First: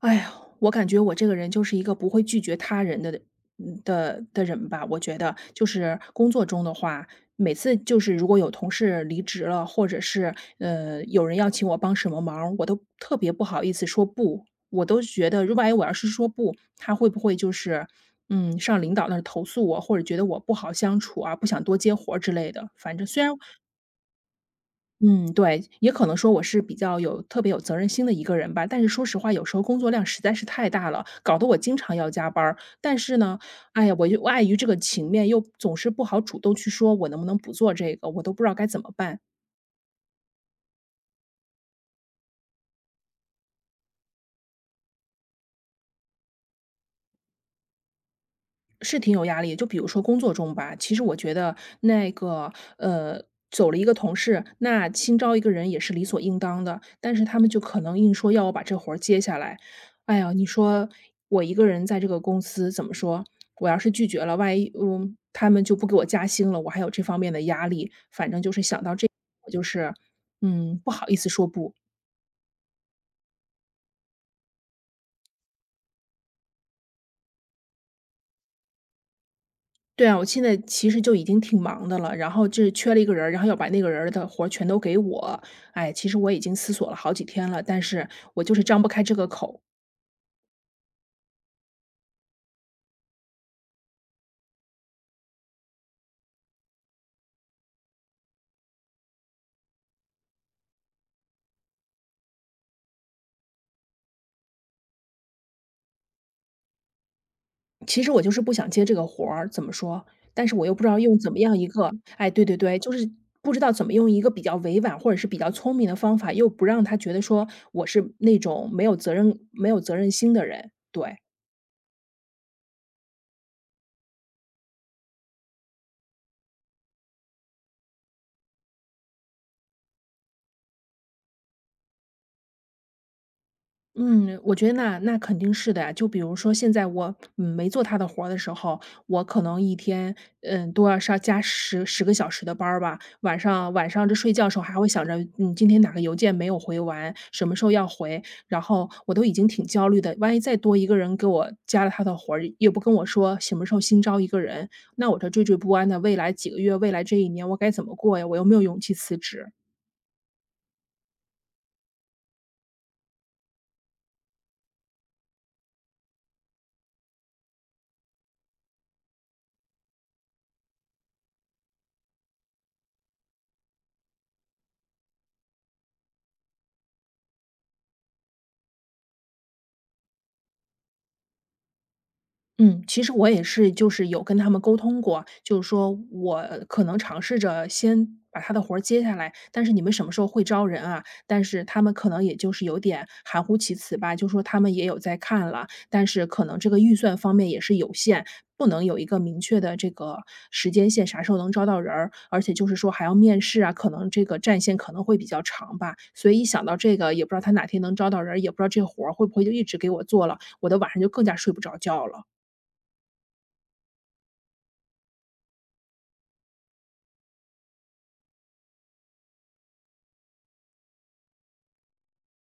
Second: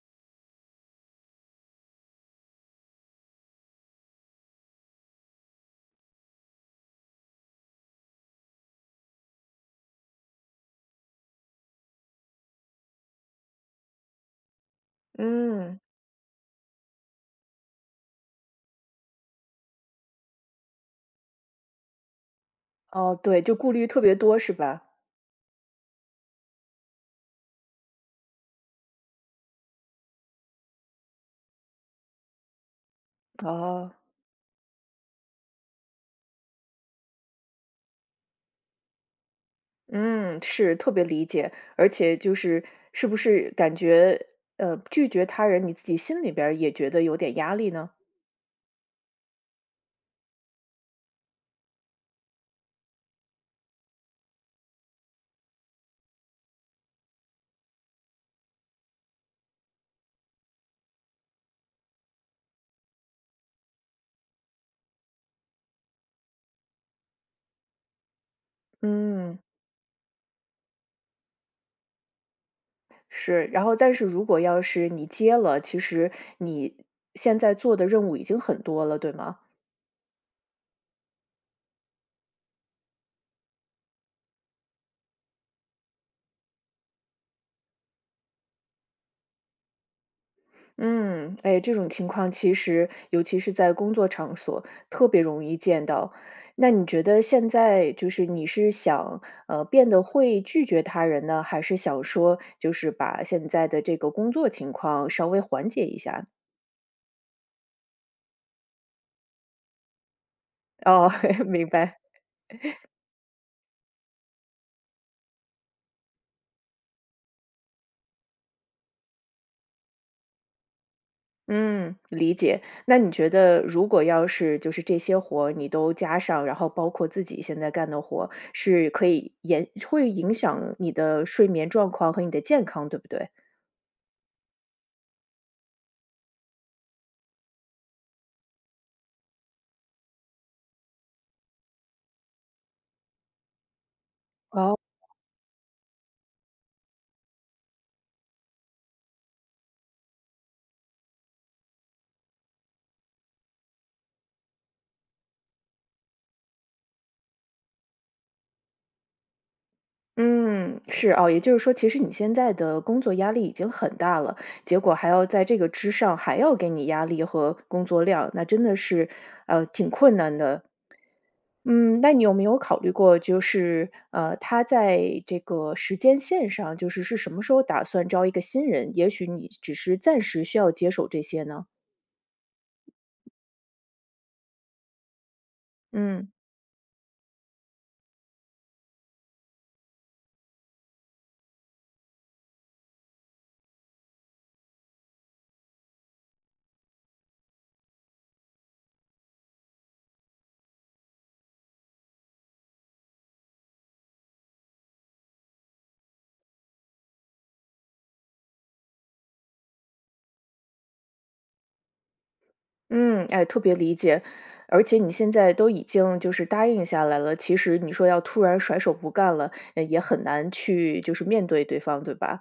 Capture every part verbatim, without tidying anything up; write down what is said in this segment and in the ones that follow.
哎呀，我感觉我这个人就是一个不会拒绝他人的嗯的的人吧。我觉得就是工作中的话，每次就是如果有同事离职了，或者是呃有人要请我帮什么忙，我都特别不好意思说不。我都觉得，如果哎嗯。我要是说不，他会不会就是嗯上领导那儿投诉我，或者觉得我不好相处啊，不想多接活儿之类的。反正哦，虽然对，就顾虑特别多是吧？嗯，对，也可能说我是比较有特别有责任心的一个人吧，但是说实话，有时候工作量实在是太大了，搞得我经常要加班儿。但是呢，哎哦。呀，我又碍于这个情面，又总是不好主动去说我能不能不做这个，我都不知道该怎么办。嗯，是，特别理解。而且就是是不是感觉，呃，拒绝他人，你自己心里边儿也觉得有点压力呢？是挺有压力。就比如说工作中吧，其实我觉得那个呃，走了一个同事，那新招一个人也是理所应当的，但是他们就可能硬说要我把这活儿接下来。哎呀，你说我一个人在这个公司怎么说？我要是拒绝了，万一嗯他们就不给我加薪了，我还有这方面的压力。反正就是想到这，嗯，我就是嗯不好意思说不。是。然后但是如果要是你接了，其实你现在做的任务已经很多了，对吗？对啊，我现在其实就已经挺忙的了，然后就是缺了一个人儿然后要把那个人儿的活儿全都给我。哎，其实我已经思索了好几天了，但是我就是张不开这个口。嗯，哎，这种情况其实尤其是在工作场所特别容易见到。那你觉得现在就是你是想，呃，变得会拒绝他人呢，还是想说就是把现在的这个工作情况稍微缓解一下？其实我就是不想接这个活儿，怎么说？但是我又不知道哦，用怎么 样一明个白。哎，对对对，就是不知道怎么用一个比较委婉或者是比较聪明的方法，又不让他觉得说我是那种没有责任、没有责任心的人。对。嗯，理解。那你觉得如果要是就是这些活儿你都加上，然后包括自己现在干的活，是可以延会影响你的睡眠状况和你的健康，对不对？嗯，我觉得那那肯定是的呀。就比如说现在我，嗯没做他的活儿的时候，我可能一天，嗯，都要上加十十个小时的班儿吧。晚上晚上这睡觉的时候还哦。会想着，嗯，今天哪个邮件没有回完，什么时候要回，然后我都已经挺焦虑的。万一再多一个人给我加了他的活儿，也不跟我说什么时候新招一个人，那我这惴惴不安的未来几个月，未来这一年我该怎么过呀？我又没有勇气辞职。嗯，是哦，也就是说，其实你现在的工作压力已经很大了，结果还要在这个之上，还要给你压力和工作量，那真的是，呃，挺困难的。嗯，那你有没有考虑过，就是呃，他在这个时间线上，就是是什么时候打算招一个新人？也许你只是暂时需要接手这些呢？嗯，其实我也是，就是有跟他们沟通过，就是说嗯。我可能尝试着先把他的活儿接下来，但是你们什么时候会招人啊？但是他们可能也就是有点含糊其辞吧，就说他们也有在看了，但是可能这个预算方面也是有限，不能有一个明确的这个时间线，啥时候能招到人儿，而且就是说还要面试啊，可能这个战线可能会比较长吧。所以一想到这个，也不知道他哪天能招到人儿，也不知道这活儿会不会就一直给我做了，我的晚上就更加睡不着觉了。嗯，哎，特别理解。而且你现在都已经就是答应下来了，其实你说要突然甩手不干了，呃也很难去就是面对对方，对吧？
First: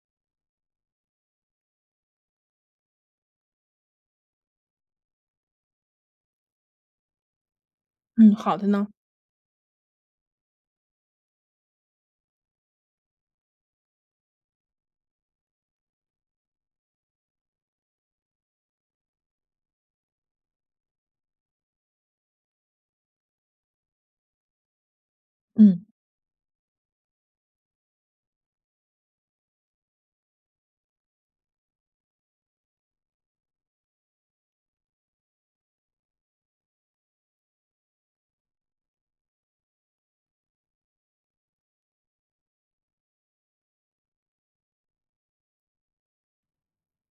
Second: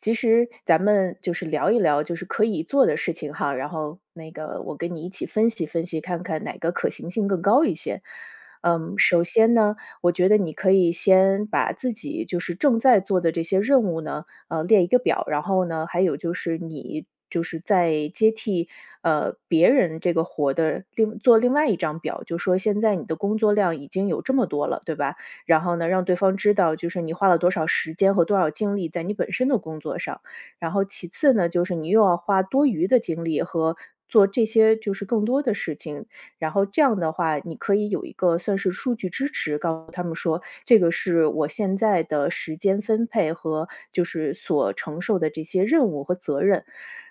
其实咱们就是聊一聊，就是可以做的事情哈，然后那个我跟你一起分析分析，看看哪个可行性更高一些。嗯，好的呢。嗯，首先呢，我觉得你可以先把自己就是正在做的这些任务呢，呃，列一个表。然后呢，还有就是你就是在接替呃别人这个活的另做另外一张表，就说现在你的工作量已经有这么多了，对吧？然后嗯，呢，让对方知道就是你花了多少时间和多少精力在你本身的工作上。然后其次呢，就是你又要花多余的精力和做这些就是更多的事情，然后这样的话，你可以有一个算是数据支持，告诉他们说，这个是我现在的时间分配和就是所承受的这些任务和责任。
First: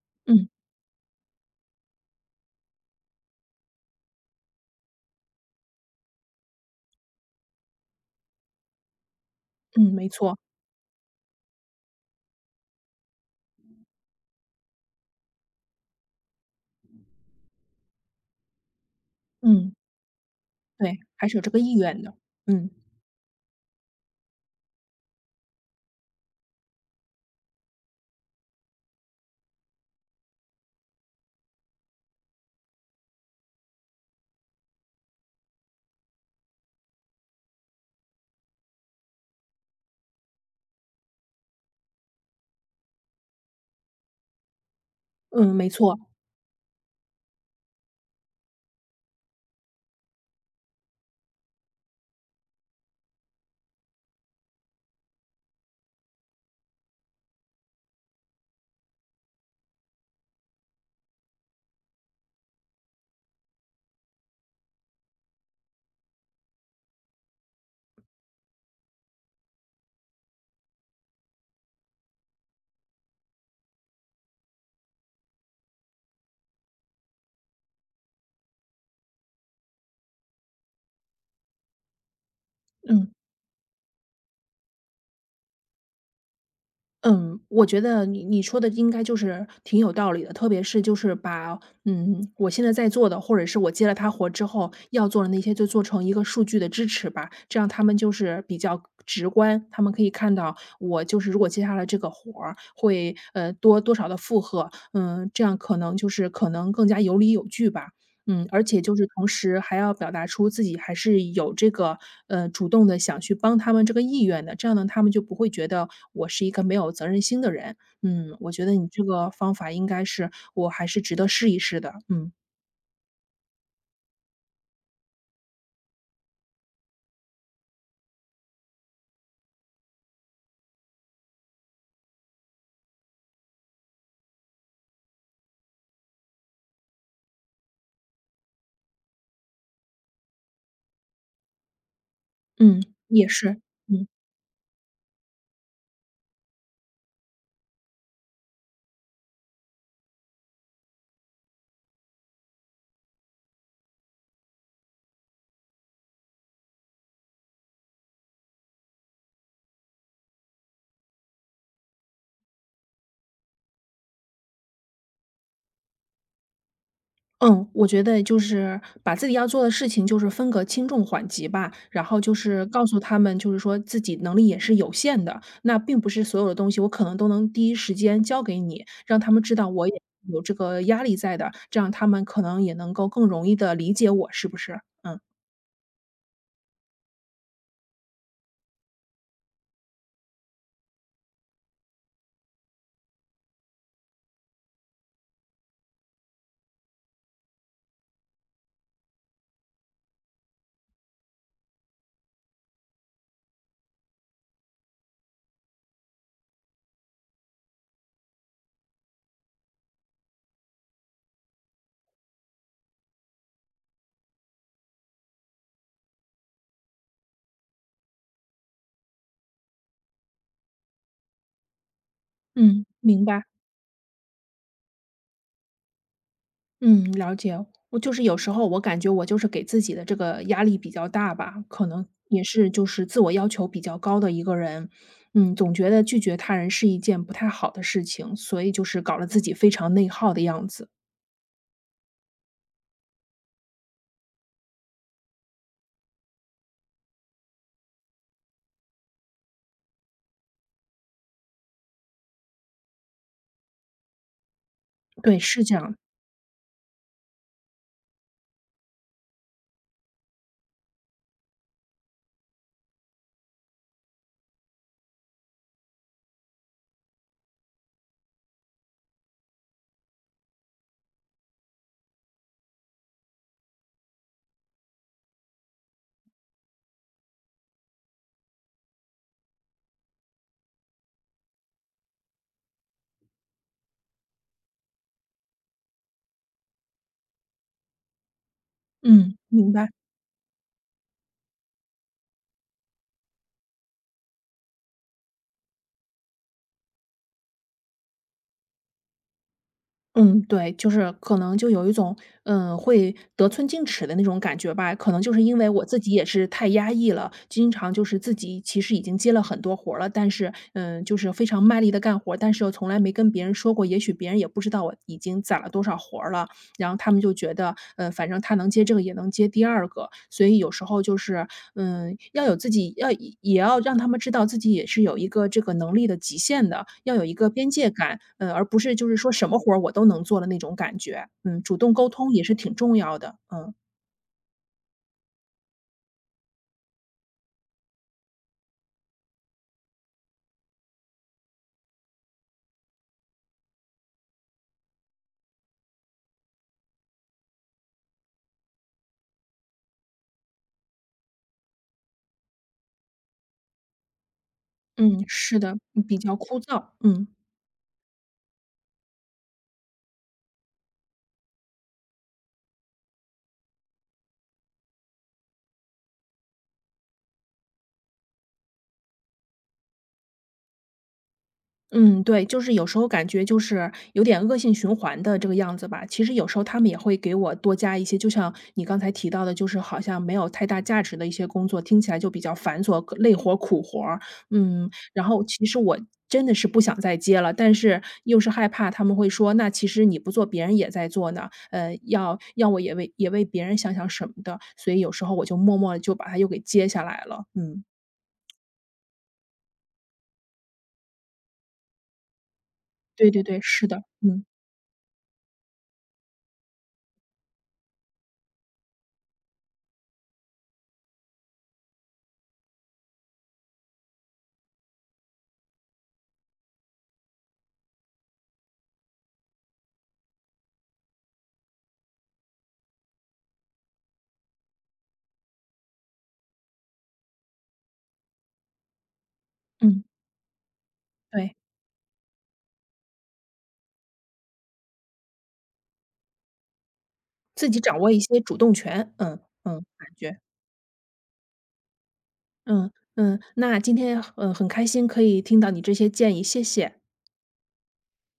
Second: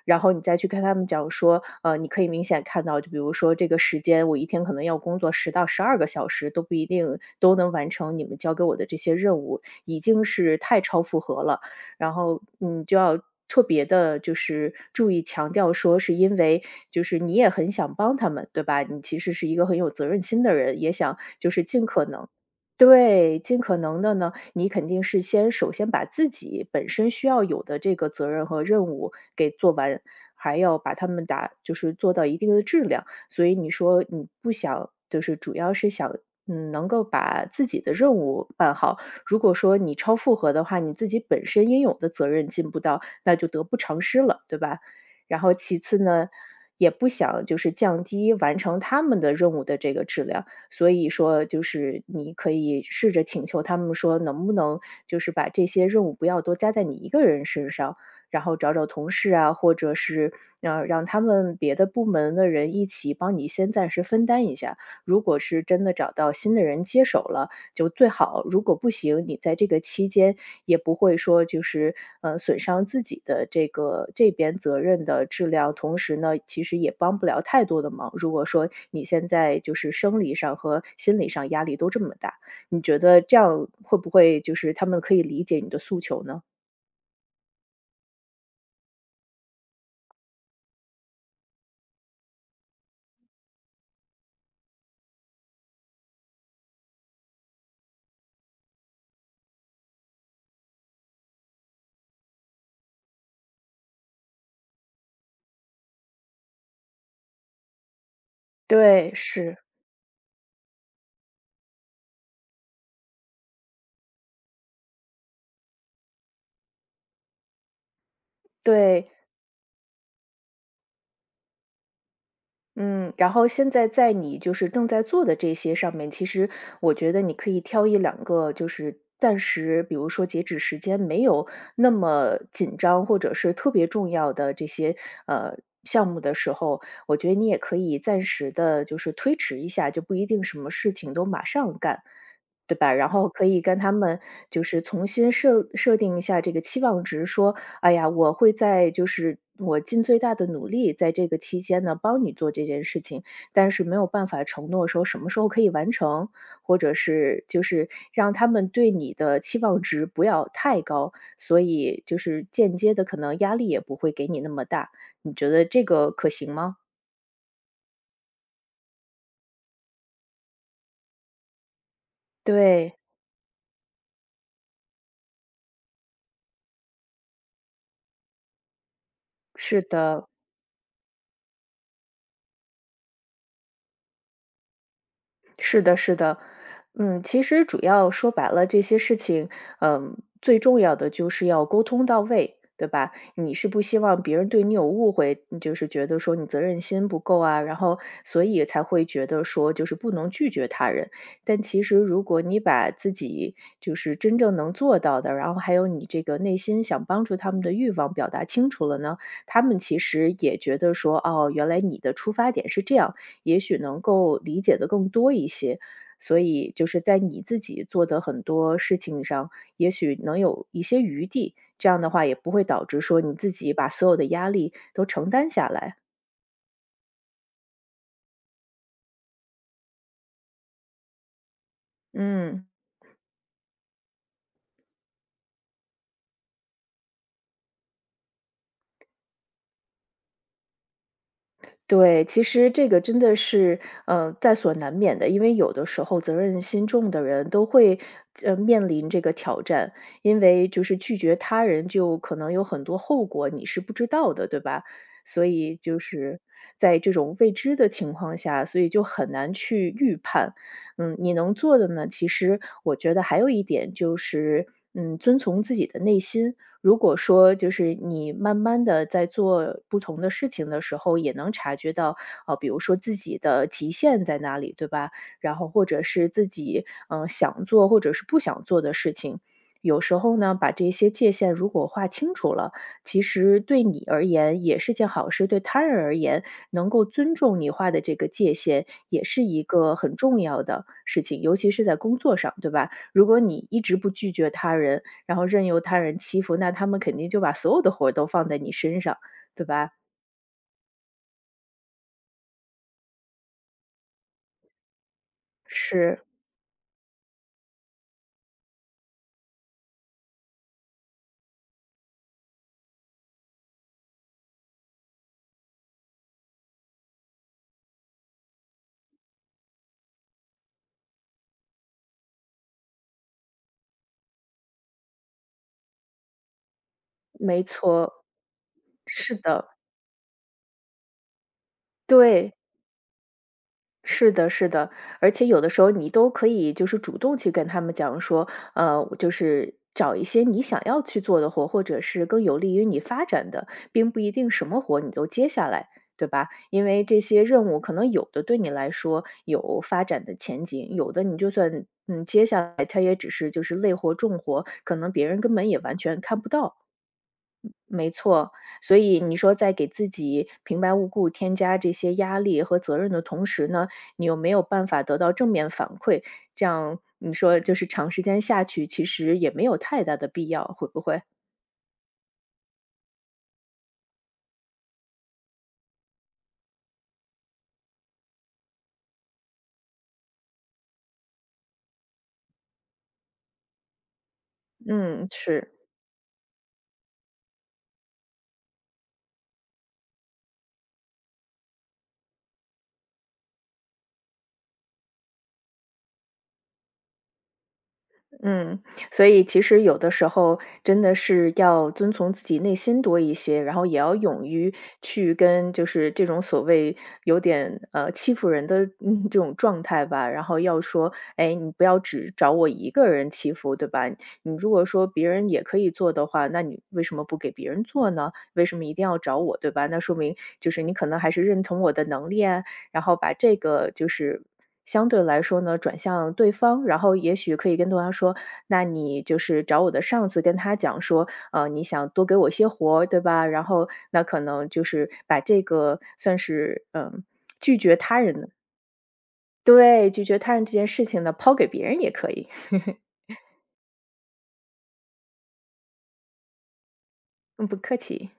然后你嗯，再去跟他们讲说，呃，你可以明显看到，就比如说这个时间，我一天可能要工作十到十二个小时，都不一定都能完成你们交给我的这些任务，嗯，已没经错。是太超负荷了。然后，你就要特别的，就是注意强调说是因为就是你也很想帮他们，对吧？你其实是一个嗯，很有责任心的人，也对，想还是有就这个是意尽愿可的。能嗯，对，尽可能的呢，你肯定是先首先把自己本身需要有的这个责任和任务给做完，还要把他们打，就是做到一定的质量。所以你说你不想就是主要是想，嗯，能够把自己的任务办好，如果说你超负荷的话，你自己本身应有的责任尽不到，那就得不偿失了，对吧？然嗯，后没其错。次呢，也不想就是降低完成他们的任务的这个质量，所以说就是你可以试着请求他们说，能不能就是把这些任务不要都加在你一个人身上，然后找找同事啊，或者是呃让他们别的部门的人一起帮你先暂时分担一下。如果是真的找到新的人接手了，就最好如果不行，你在这个期间也不会说就是，呃，损伤自己的这个这边责任的质量，同时呢，其实也帮不了太多的忙。如果说你现在就是生理上和心理上压力都这么大，你觉嗯，得这样会不会就是他们可以理解你的诉求呢？嗯，我觉得你你说的应该就是挺有道理的，特别是就是把，嗯，我现在在做的，或者是我接了他活之后要做的那些，就做成一个数据的支持吧，这样他们就是比较直观，他们可以看到我就是如果接下来这个活儿会，呃，多多少的负荷，嗯，这样可能就是可能更加有理有据吧。嗯，而且就是对，同是，时还要表达出自己还是有这个，呃，主动的想去帮他们这个意愿的，这样呢，他们就不会觉得我是一个没有责任心的人。嗯，我觉得你这对。个方法应该是我还是值得试一试的。嗯，嗯，然后现在在你就是正在做的这些上面，其实我觉得你可以挑一两个，就是暂时，比如说截止时间没有那么紧张，或者是特别重要的这些呃项目的时候，我觉得你也可以暂时的，就是推迟一下，就不一定什么事情都马上干。对嗯，吧？然也后可以是，跟他嗯。们就是重新设设定一下这个期望值，说哎呀，我会在就是我尽最大的努力，在这个期间呢，帮你做这件事情，但是没有办法承诺说什么时候可以完成，或者是就是让他们对你的期望值不要太高，所以就是间接的可能压力也不会给你那么大，你觉得这个可行吗？嗯，我觉得就是把自己要做的事情就是分个轻重缓急吧，然后就是告对，诉他们，就是说自己能力也是有限的，那并不是所有的东西我可能都能第一时间交给你，让他们知道是我也的。有这个压力在的，这样他们可能也能够更容易的理解我，是不是？嗯，是的，是的，嗯，其实主要说白了，这些事情，嗯，最重要的就是要沟通到位，对吧？你是不希望别人对你有误会，你就是觉得说你责任心不够啊，然后所以才会觉得说就是不能拒绝他人。但其实如果你把自己就是真正能做到的，然后还有你这个内心想帮助他们的欲望表达清楚了呢，他们其实也觉得说，哦，原来你的出发点是这样。也许能够理解的更多一些。所以就是在你自己做的很多事情上，也许能有一些余地，这样的话也不会嗯，导致说明你白。自己把所有的压力都承担下来。嗯，了解。我就是有时候我感觉我就是给自己的这个压力比较大吧，可能也嗯。是就是自我要求比较高的一个人。嗯，总觉得拒绝他人是一件不太好的事情，所以就是搞得自己非常内耗的样子。对，其实这个真的是，呃，在所难免的，因为有的时候责任心重的人都会，呃，面临这个挑战，因为就是拒绝他人就可能有很多后果你是不知道的，对吧？对，所是这以样。就是在这种未知的情况下，所以就很难去预判。嗯，你能做的呢，其实我觉得还有一点就是，嗯，遵从自己的内心。如果说就是你慢慢的在做不同的事情的时候，也能察觉到，啊，比如说自己的极限在哪里，对吧？然后或者是自己，嗯呃想做或者是不想做的事情。有时候呢，把这些界限如果划清楚了，其实对你而言也是件好事，对他人而言，能够尊重你画的这个界限，也嗯，是一明白。个很重要的事情，尤其是在工作上，对吧？如果你一直不拒绝他人，然后任由他人欺负，那他们肯定就把所有的活儿都放在你身上，对吧？嗯，对，就是可能就有一种，嗯，会得寸进尺的那种感觉吧。可能就是因为我自己是，也是太压抑了，经常就是自己其实已经接了很多活儿了，但是，嗯，就是非常卖力的干活儿但是又从来没跟别人说过，也许别人也不知道我已经攒了多少活儿了。然后他们就觉得，呃，反正他能接这个也能接第二个，所以有时候就是，嗯，要有自己要也要让他们知道自己也是有一个这个能力的极限的，要有一个没边界感，错，嗯，而不是就是说是什么的，活儿我都能做的那种感觉。嗯，主动沟通也对。是挺重要的，嗯，是的，是的，而且有的时候你都可以就是主动去跟他们讲说，呃，就是找一些你想要去做的活，或者是更有利于你发展的，并不一定什么活你都接下来，对吧？因为这些任务可能有的对你来说有发展的前景，有的你就算嗯接下来，它也只是就是累活重活，可能嗯，别人根是本的，也完比全较看不枯到。燥，嗯。没错，所以你说在给自己平白无故添加这些压力和责任的同时呢，你又没有办法得到正面反馈，这样你说就是长时间下去，其实也没有太大的必要，会不会？嗯，对，就是有时候感觉就是有点恶性循环的这个样子吧。其实有时候他们也会给我多加一些，就像你刚才提到的，就是好像没有太大价值的一些工作，听起来就比较繁琐、累活、苦活儿嗯，然嗯，后其是。实我真的是不想再接了，但是又是害怕他们会说，那其实你不做，别人也在做呢。呃，要要我也为也为别人想想什么的，所以有时候我就默默地就把它又给接下来了。嗯，嗯，所以其实有的时候真的是要遵从自己内心多对一对对，些，然后是也的，要嗯勇于去跟就是这种所谓有点呃欺负人的嗯这种状态吧，然后要说，哎，你不要只找我一个人欺负，对吧？你如果说别人也可以做的话，那你为什么不给别人做呢？为什么一定要找我，对吧？那说明就是你可能还是认同我的能力啊，然后把这个就是相对来说呢，转向对方，然后也许可以跟对方说，那你就是找我的嗯，上司跟他讲说，对。呃，你想多给我些活儿对吧？然后那可能就是把这个算是嗯自拒己绝掌握一他些人的主动权，嗯，嗯，感对，拒觉，绝他人这件事情呢，抛给别人也可以，嗯，嗯，那今天，呃，很开心可以听到你这些建议，谢谢。嗯，不客气。